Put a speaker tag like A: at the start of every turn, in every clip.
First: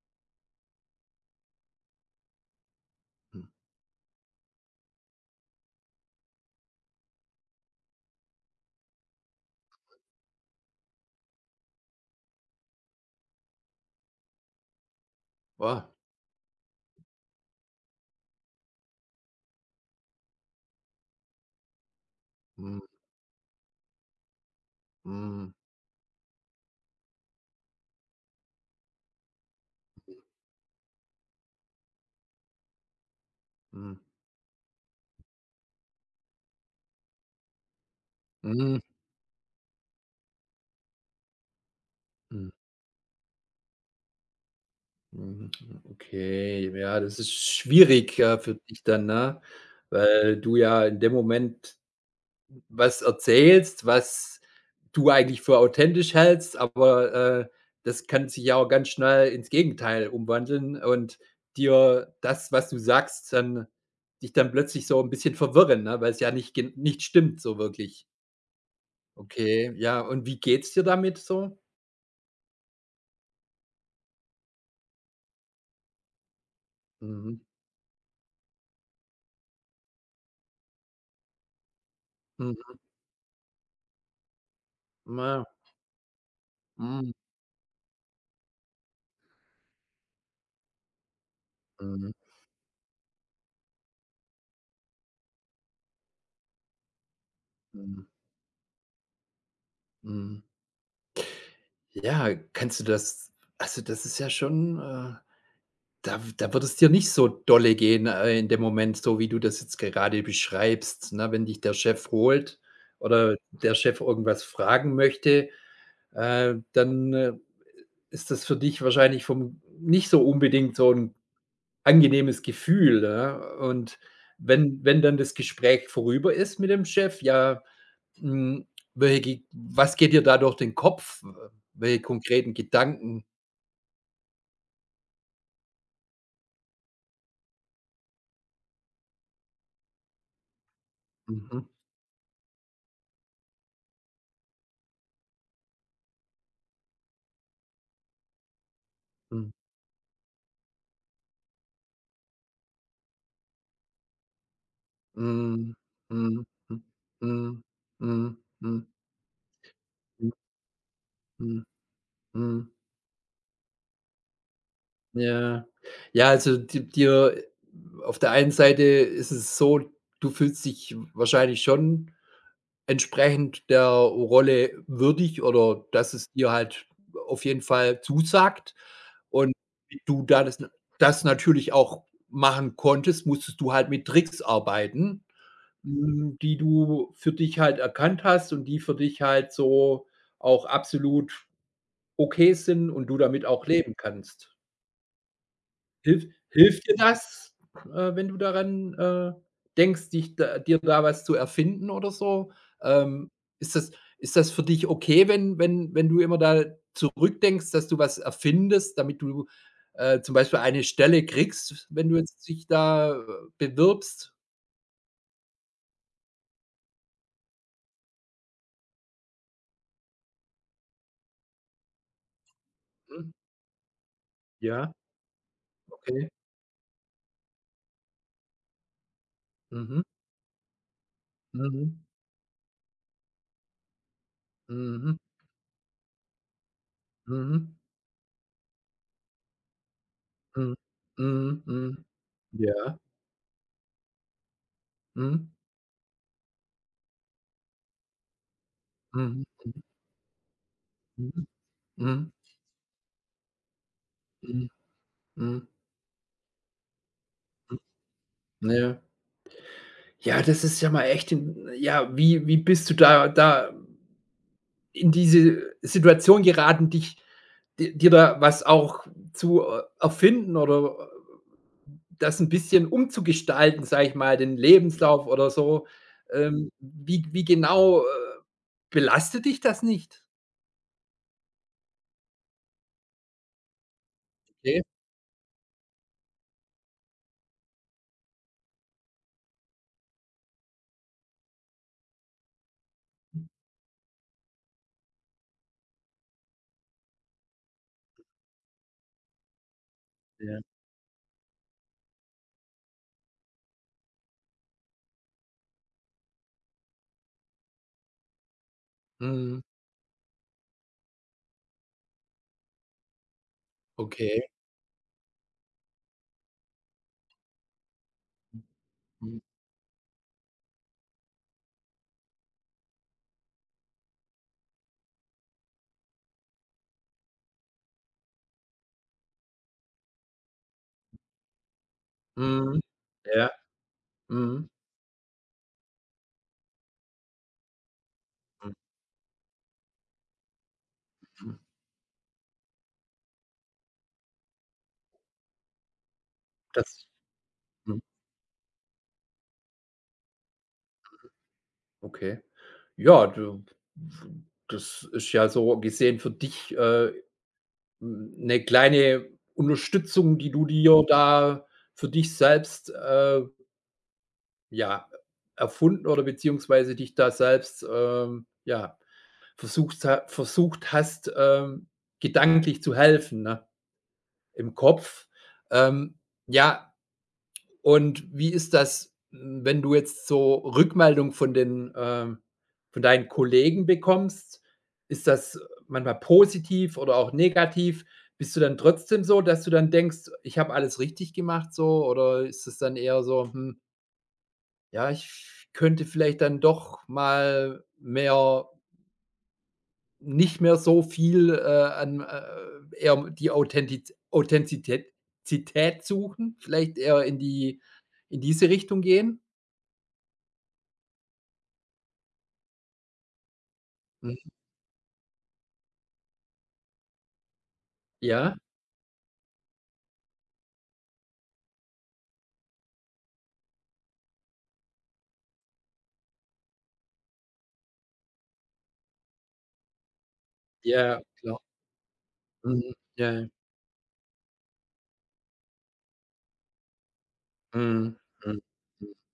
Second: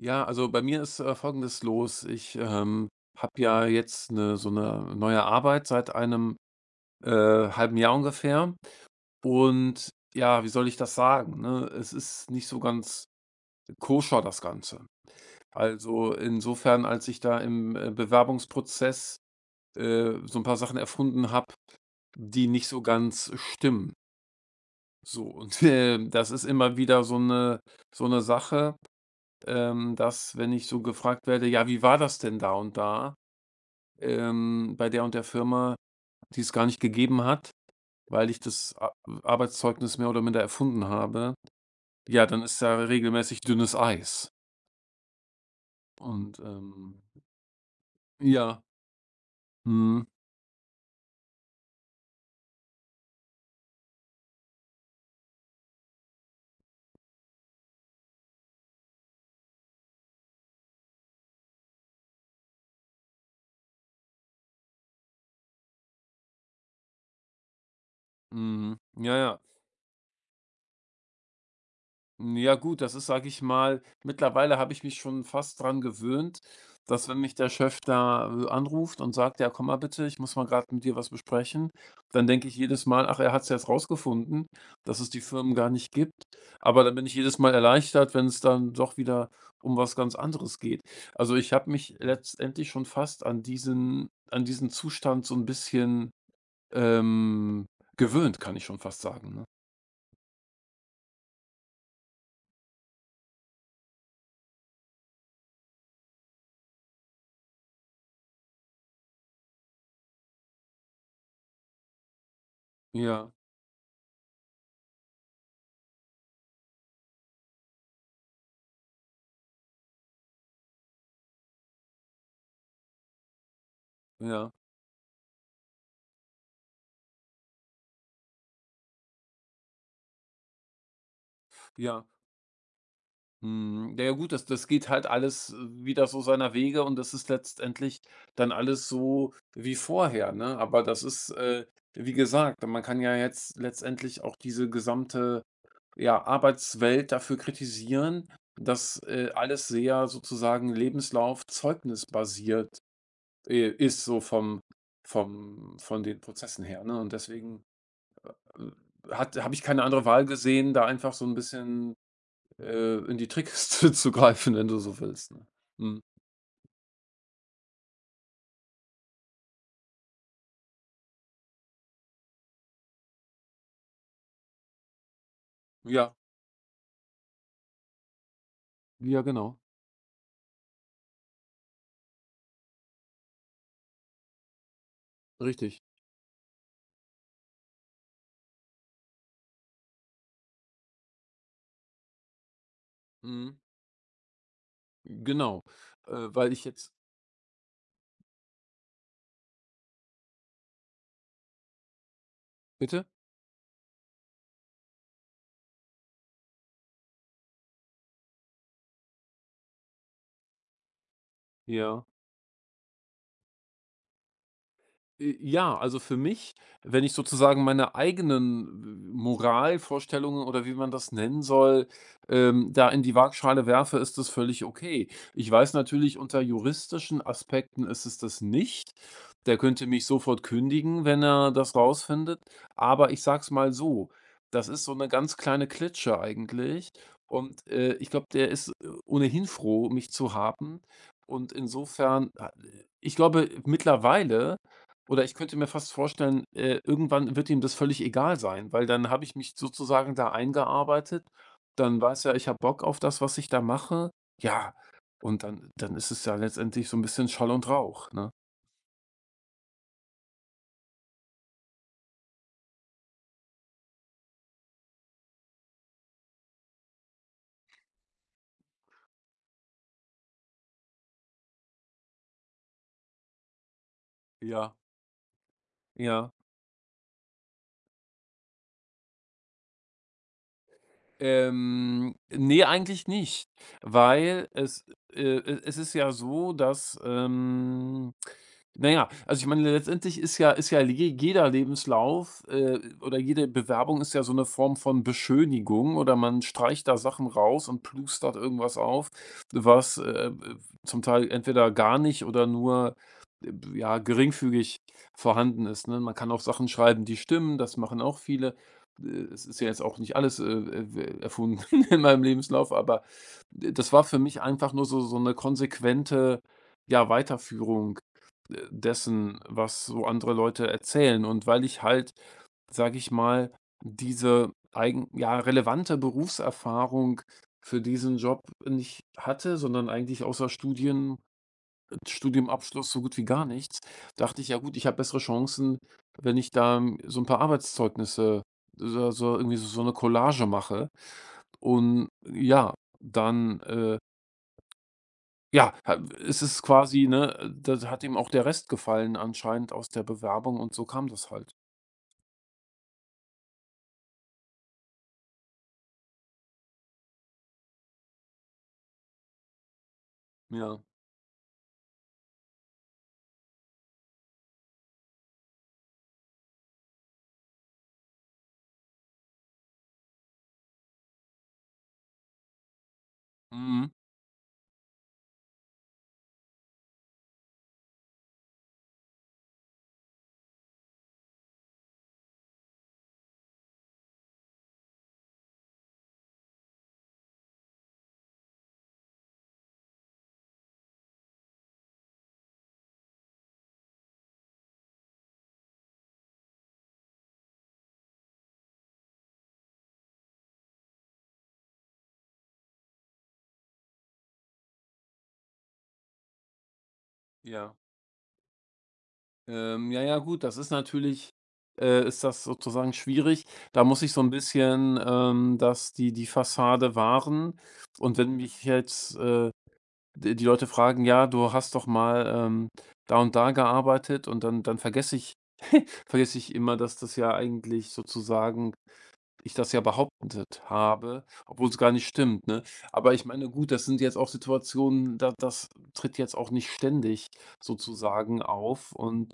A: Ja, also bei mir ist, Folgendes los. Habe
B: Hm.
A: ja jetzt 'ne so 'ne neue Arbeit seit einem, äh, halben Jahr ungefähr. Und ja, wie soll ich das sagen, ne? Es ist nicht so ganz koscher, das Ganze.
B: Ah.
A: Also, insofern, als ich da im Bewerbungsprozess, so ein paar Sachen erfunden habe, die nicht
B: Mhm,
A: so ganz stimmen. So
B: mhm,
A: und, das ist immer wieder so 'ne Sache, dass, wenn ich so gefragt werde: „Ja, wie war das denn da und da,
B: mhm,
A: bei der und der Firma, die es gar nicht gegeben hat, weil ich das
B: mhm,
A: A Arbeitszeugnis mehr oder minder erfunden habe“, ja, dann
B: mhm,
A: ist da regelmäßig dünnes Eis.
B: mhm.
A: Und,
B: Okay, ja,
A: ähm
B: das ist schwierig, ja, für
A: ja,
B: dich dann, ne?
A: mhm,
B: Weil du ja in dem Moment was erzählst, was du eigentlich für authentisch hältst, aber, das kann sich ja auch ganz schnell ins Gegenteil umwandeln und dir das, was du sagst, dann dich dann plötzlich so ein bisschen verwirren, ne, weil es ja nicht gen nicht stimmt so wirklich.
A: mhm, ja, ja.
B: Okay, ja, und wie geht's dir damit so?
A: Ja gut, das ist, sage ich mal, mittlerweile habe ich mich schon fast dran gewöhnt, dass, wenn mich
B: Mhm.
A: der Chef da, anruft und sagt: „Ja, komm mal bitte, ich muss mal gerade mit dir was besprechen“, dann denke ich
B: Mhm,
A: jedes Mal: „Ach, er hat es jetzt rausgefunden, dass es die
B: ja.
A: Firmen gar nicht gibt.“ Aber dann bin
B: Mhm,
A: ich jedes Mal erleichtert, wenn es dann doch wieder um was ganz anderes geht. Also, ich habe mich
B: mhm,
A: letztendlich schon fast an diesen Zustand so ein bisschen, ähm,
B: mhm,
A: gewöhnt, kann ich schon fast sagen, ne?
B: mhm. Ja, kannst du das also, das ist ja schon, da wird es dir nicht so dolle gehen, in dem Moment, so wie du das jetzt gerade beschreibst, ne? Wenn dich der Chef holt
A: Ja,
B: oder der Chef irgendwas fragen möchte, dann, ist das für dich wahrscheinlich vom nicht so unbedingt so 'n angenehmes Gefühl, ja? Und
A: ja,
B: wenn dann das Gespräch vorüber ist mit dem Chef, ja, hm, welche Ge was geht dir da durch den Kopf? Welche
A: ja.
B: konkreten Gedanken?
A: Mhm. Ja, ja gut, das geht halt alles, wieder so seiner Wege, und das ist letztendlich dann alles so wie vorher, ne? Aber das ist,
B: Mhm,
A: wie gesagt, man kann ja jetzt letztendlich auch diese gesamte, ja, Arbeitswelt dafür kritisieren, dass,
B: mhm,
A: alles sehr sozusagen Lebenslauf zeugnisbasiert, ist, so vom
B: mhm,
A: vom von den
B: mhm,
A: Prozessen
B: mhm,
A: her, ne? Und
B: mhm,
A: deswegen,
B: mhm,
A: äh,
B: mhm,
A: hat habe ich keine andere Wahl gesehen, da einfach so ein
B: mhm,
A: bisschen
B: mhm.
A: in die Trickkiste zu greifen, wenn du so willst, ne?
B: Ja.
A: Mhm.
B: Ja, also di dir auf der einen Seite ist es so, du fühlst dich wahrscheinlich schon entsprechend der Rolle würdig oder dass
A: Ja,
B: es dir halt auf jeden Fall zusagt
A: ja,
B: und
A: genau,
B: wie du da das natürlich auch machen konntest, musstest du halt mit Tricks arbeiten,
A: richtig.
B: die du für dich halt erkannt hast und die für dich halt so auch absolut okay sind und du damit
A: Mhm.
B: auch leben kannst.
A: Genau,
B: Hilf
A: weil ich
B: hilft
A: jetzt,
B: dir das, wenn du daran, denkst, dich da dir da was zu erfinden oder so?
A: bitte?
B: Ähm, ist das ist das für dich okay, wenn du immer da zurückdenkst, dass du was erfindest, damit du, zum Beispiel eine Stelle kriegst,
A: Ja.
B: wenn du jetzt dich da, bewirbst?
A: Ja, also für mich, wenn ich sozusagen meine eigenen Moralvorstellungen oder wie man das nennen soll, da in die
B: Mhm.
A: Waagschale werfe, ist das völlig
B: Ja,
A: okay. Ich weiß natürlich,
B: okay.
A: unter juristischen Aspekten ist es das nicht. Der könnte
B: Mhm.
A: mich sofort kündigen, wenn er das
B: Mhm.
A: rausfindet. Aber ich sage es mal so, das ist so eine
B: Mhm.
A: ganz kleine Klitsche eigentlich. Und,
B: Mhm.
A: ich glaube, der ist, ohnehin froh, mich zu
B: Mhm.
A: haben. Und
B: Mhm. Mhm.
A: insofern, ah,
B: Ja.
A: ich glaube mittlerweile, oder ich
B: Mhm.
A: könnte mir fast vorstellen, irgendwann wird ihm das völlig egal sein, weil dann habe ich
B: Mhm.
A: mich sozusagen da eingearbeitet.
B: Mhm.
A: Dann weiß
B: Mhm.
A: er, ich habe Bock auf das, was ich da mache.
B: Mhm.
A: Ja, und
B: Mhm.
A: dann ist es ja letztendlich so ein bisschen Schall und
B: Mhm.
A: Rauch, ne?
B: Ja. Ja, das ist ja mal echt 'n ja, wie bist du da in diese Situation geraten, dich di dir da was auch zu e erfinden oder das ein bisschen umzugestalten, sage ich mal, den
A: Ja.
B: Lebenslauf oder so.
A: Ja.
B: Wie genau, belastet dich das nicht?
A: Ne, eigentlich nicht, weil
B: Okay.
A: es, e es ist ja so, dass, ähm, na ja, also ich meine, letztendlich ist ja je jeder Lebenslauf, oder jede Bewerbung ist ja so eine Form von Beschönigung, oder man streicht da Sachen raus und plustert irgendwas auf, was,
B: Ja.
A: zum Teil entweder gar nicht oder nur, ja, geringfügig vorhanden ist, ne? Man kann auch Sachen schreiben, die stimmen, das machen auch viele, es ist
B: Mhm.
A: ja jetzt auch nicht alles, erfunden in meinem Lebenslauf, aber das war für
B: Okay.
A: mich einfach nur so so 'ne konsequente, ja, Weiterführung,
B: Mhm.
A: dessen, was so andere Leute erzählen. Und weil ich halt, sage ich mal, diese eigen ja, relevante Berufserfahrung für diesen Job nicht hatte, sondern eigentlich außer Studien
B: Mhm.
A: Studiumabschluss so gut wie gar
B: Ja.
A: nichts, dachte ich: „Ja
B: Mhm.
A: gut, ich habe bessere Chancen, wenn ich da, so ein paar Arbeitszeugnisse
B: Mhm.
A: so irgendwie so eine Collage mache.“
B: Mhm.
A: Und ja, dann, ja, ha es ist quasi,
B: Das
A: ne, das
B: Mhm.
A: hat ihm auch der Rest gefallen anscheinend aus der Bewerbung, und so kam das halt.
B: Okay. Ja, du das ist ja so gesehen für dich, 'ne kleine Unterstützung, die du
A: Ja.
B: dir da für dich selbst, ja, erfunden oder beziehungsweise dich da selbst, ja, versucht hast, gedanklich zu helfen, ne,
A: Mhm.
B: im Kopf. Ähm, ja. Und wie ist das, wenn du jetzt so Rückmeldung von von deinen Kollegen bekommst? Ist das manchmal positiv oder auch negativ? Bist du dann trotzdem so, dass du dann denkst: „Ich habe alles richtig gemacht", so? Oder ist es dann eher so: „Ja, ich könnte vielleicht dann doch mal mehr nicht mehr so viel, an, eher um die Authentiz Authentizität Zität suchen, vielleicht eher
A: Ja.
B: in diese Richtung gehen?"
A: Ja, ja, gut, das ist natürlich, ist das sozusagen schwierig. Da muss ich so ein bisschen, das, die Fassade wahren. Und wenn
B: Ja,
A: mich jetzt, d die Leute fragen: „Ja, du hast doch mal, da und da gearbeitet“, und dann vergesse ich, vergesse ich immer, dass das ja eigentlich sozusagen ich das ja behauptet
B: ja,
A: habe,
B: klar.
A: obwohl es gar nicht stimmt, ne?
B: Mhm.
A: Aber ich
B: Ja,
A: meine,
B: ja.
A: gut, das sind jetzt auch Situationen, da das tritt jetzt auch nicht ständig
B: Mhm.
A: sozusagen
B: Mhm.
A: auf,
B: Mhm.
A: und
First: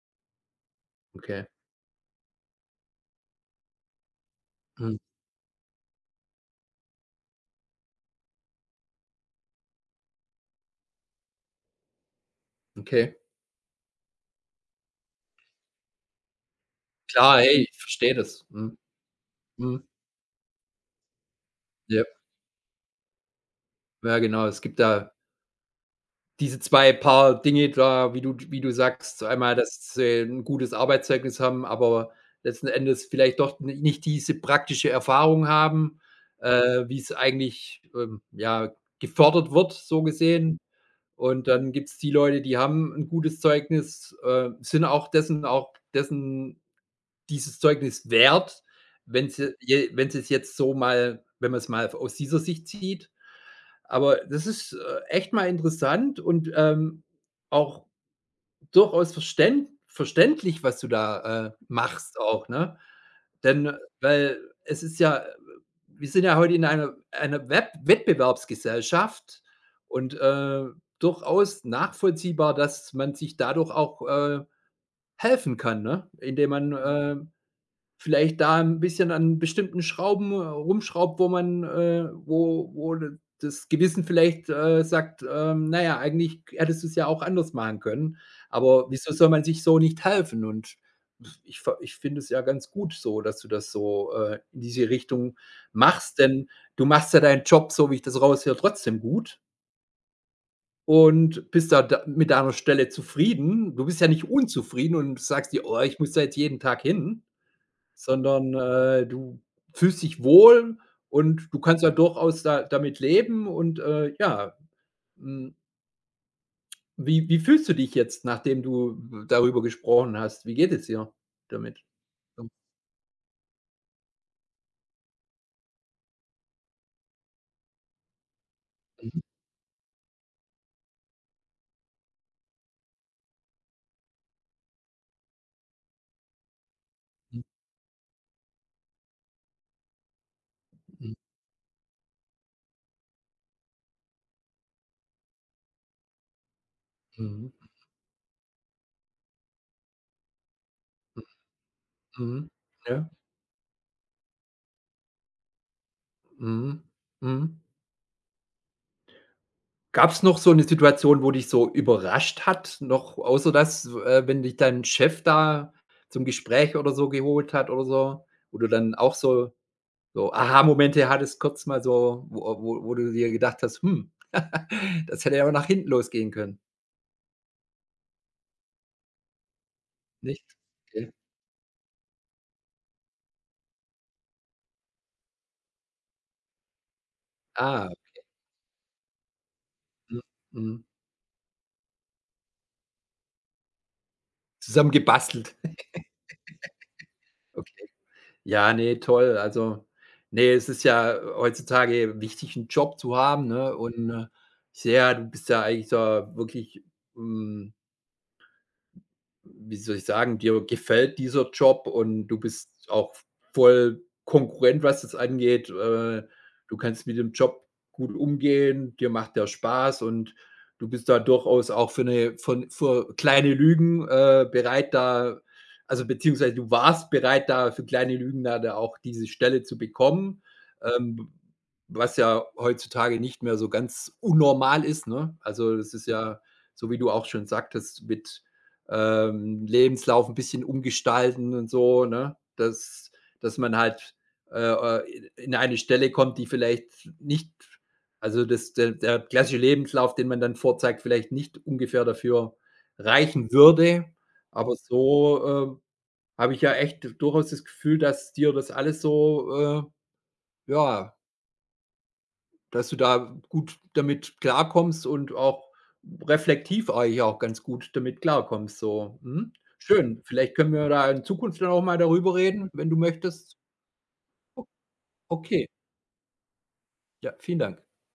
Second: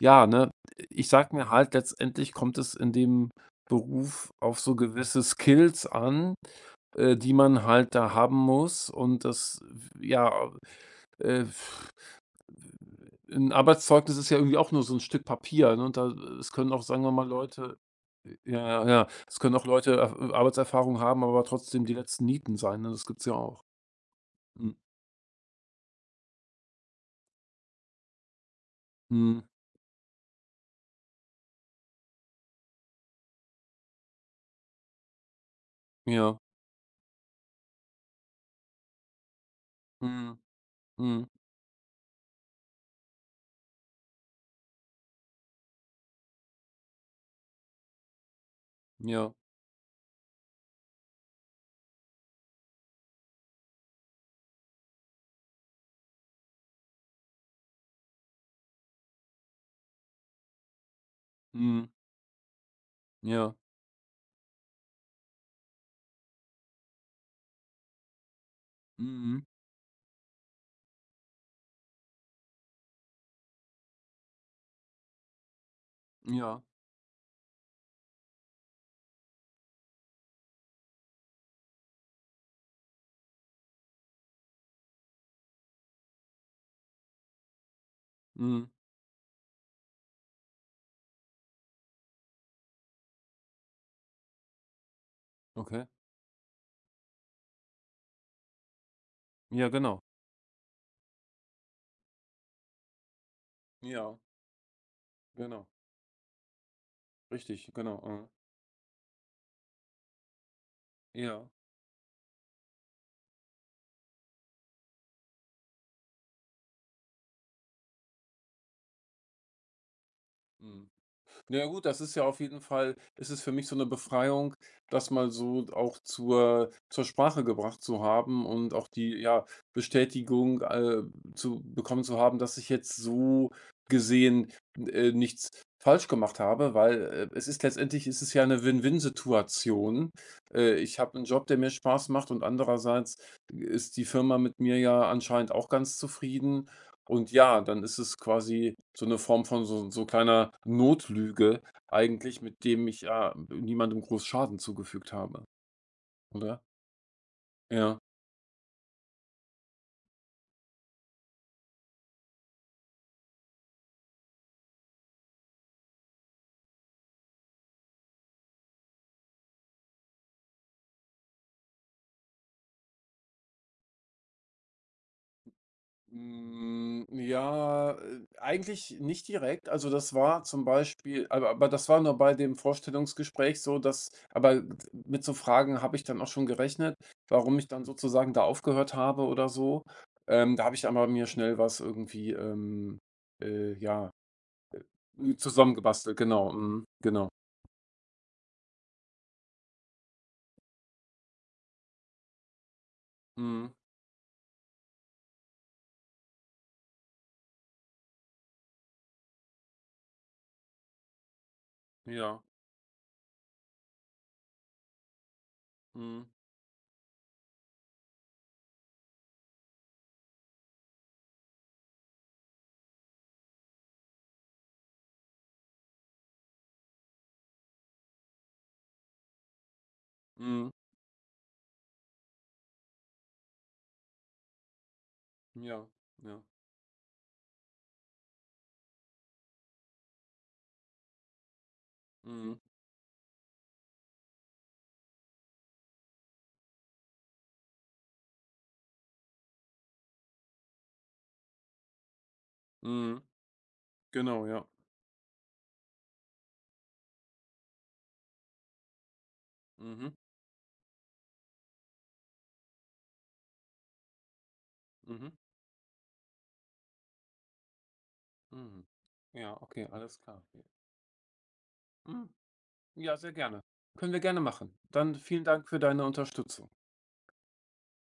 A: ja, ne, ich sage
B: Okay.
A: mir halt, letztendlich kommt es in dem Beruf auf so
B: Mhm.
A: gewisse Skills an, die man halt da haben muss, und das, ja, äh,
B: Okay.
A: 'n Arbeitszeugnis ist ja irgendwie auch nur so ein Stück Papier, ne, und da es können auch, sagen wir mal,
B: Klar, ey,
A: Leute,
B: ich verstehe das. Mhm.
A: ja, ja. Es können auch
B: Mhm.
A: Leute, er Arbeitserfahrung haben, aber trotzdem die
B: Ja.
A: letzten Nieten sein, ne? Das gibt's ja auch.
B: Ja, genau. Es
A: Mhm.
B: gibt da diese 2 Paar Dinge da, wie du sagst, so
A: Mhm.
B: einmal, dass sie 'n gutes Arbeitszeugnis haben, aber letzten Endes vielleicht doch ni nicht diese praktische Erfahrung haben,
A: Ja.
B: wie's eigentlich, ja, gefordert wird, so
A: Mhm.
B: gesehen.
A: Mhm.
B: Und dann gibt's die Leute, die haben ein gutes Zeugnis, sind auch dessen dieses Zeugnis wert,
A: Ja.
B: wenn sie es jetzt so mal wenn man es mal aus dieser Sicht sieht. Aber das ist, echt mal interessant und, auch durchaus verständlich, was du da,
A: Mhm.
B: machst auch, ne?
A: Ja.
B: Denn weil es ist ja wir sind ja heute in einer Web
A: Mhm.
B: Wettbewerbsgesellschaft und, durchaus nachvollziehbar, dass man sich dadurch auch, helfen kann, ne? Indem
A: Ja.
B: man, vielleicht da ein bisschen an bestimmten Schrauben rumschraubt, wo man, wo d das Gewissen vielleicht, sagt: „Na ja, eigentlich hättest du es ja auch anders machen können,
A: Mhm.
B: aber wieso soll man sich so nicht helfen?" Und ich finde es ja ganz gut so, dass du das so, in diese Richtung
A: Okay.
B: machst, denn du machst ja deinen Job, so wie ich das raushöre, trotzdem gut
A: Ja, genau.
B: und bist da d mit deiner Stelle zufrieden. Du bist ja
A: Ja,
B: nicht unzufrieden und sagst dir:
A: genau.
B: „Oh, ich muss da jetzt jeden Tag hin."
A: Richtig, genau. Mhm.
B: Sondern, du fühlst dich wohl
A: Ja.
B: und du kannst ja durchaus da damit leben und, ja, hm, wie fühlst du dich jetzt, nachdem du darüber gesprochen hast? Wie geht es
A: Mhm.
B: dir
A: Na ja
B: damit?
A: gut, das ist ja auf jeden Fall, ist es für mich so eine Befreiung, das mal so auch zur Sprache gebracht zu haben, und auch die, ja, Bestätigung, zu bekommen zu haben, dass ich jetzt so gesehen, nichts falsch gemacht habe, weil,
B: Mhm,
A: es ist letztendlich, ist es ja eine Win-Win-Situation. Ich
B: mhm,
A: habe einen Job, der mir Spaß macht, und andererseits ist die Firma mit mir ja anscheinend auch ganz zufrieden, und
B: mhm,
A: ja, dann ist es quasi so eine Form von so kleiner Notlüge eigentlich,
B: mhm,
A: mit dem ich,
B: ja,
A: ja, niemandem groß Schaden zugefügt habe, oder?
B: mhm, mhm.
A: Ja.
B: Gab's noch so eine Situation, wo dich so überrascht hat, noch außer dass wenn dich dein Chef da zum Gespräch oder so geholt hat oder so, wo du dann auch so Aha-Momente hattest kurz mal so, wo du dir gedacht hast: Das hätte ja auch nach hinten losgehen können",
A: Hm, ja, eigentlich nicht direkt. Also, das war
B: nicht?
A: zum
B: Okay.
A: Beispiel, aber das war nur bei dem Vorstellungsgespräch so, dass, aber mit so Fragen habe ich dann auch schon gerechnet, warum ich dann
B: Ah,
A: sozusagen da aufgehört habe oder so.
B: mhm,
A: Da habe
B: mhm.
A: ich aber mir schnell was irgendwie, ja.
B: Zusammen
A: Hm,
B: gebastelt.
A: zusammengebastelt, genau, mhm, genau.
B: Okay. Ja, ne, toll. Also, ne, es ist ja heutzutage wichtig, 'n Job zu haben,
A: Mhm,
B: ne? Und, ich sehe ja, du bist ja eigentlich da wirklich, hm Wie soll ich sagen, dir gefällt dieser Job und du
A: ja,
B: bist auch voll konkurrent, was das angeht.
A: mhm,
B: Du kannst mit dem Job gut umgehen, dir macht der Spaß und du bist da durchaus auch für eine von für kleine Lügen, bereit da also, beziehungsweise du warst bereit, da für kleine Lügen da auch diese Stelle zu bekommen,
A: mhm,
B: ähm, was ja heutzutage nicht mehr so ganz unnormal ist, ne? Also,
A: ja,
B: das ist ja,
A: ja,
B: so wie du auch schon sagtest, mit Lebenslauf ein bisschen umgestalten und so, ne?
A: mhm,
B: Dass man halt in eine Stelle kommt, die vielleicht nicht, also der klassische Lebenslauf, den man dann vorzeigt, vielleicht nicht ungefähr dafür
A: mhm,
B: reichen würde.
A: genau, ja.
B: Aber so habe ich ja echt durchaus das Gefühl, dass dir das alles so,
A: Mhm,
B: ja, dass du da gut damit klarkommst
A: mhm,
B: und auch reflektiv eigentlich auch ganz gut damit klarkommst
A: mhm.
B: so, mhm.
A: Ja, okay, alles
B: Schön,
A: klar.
B: vielleicht können wir da in Zukunft dann auch mal
A: Mhm.
B: darüber reden, wenn du
A: Ja, sehr
B: möchtest.
A: gerne. Können wir gerne
B: O
A: machen. Dann vielen
B: okay,
A: Dank für deine Unterstützung.
B: ja, vielen Dank.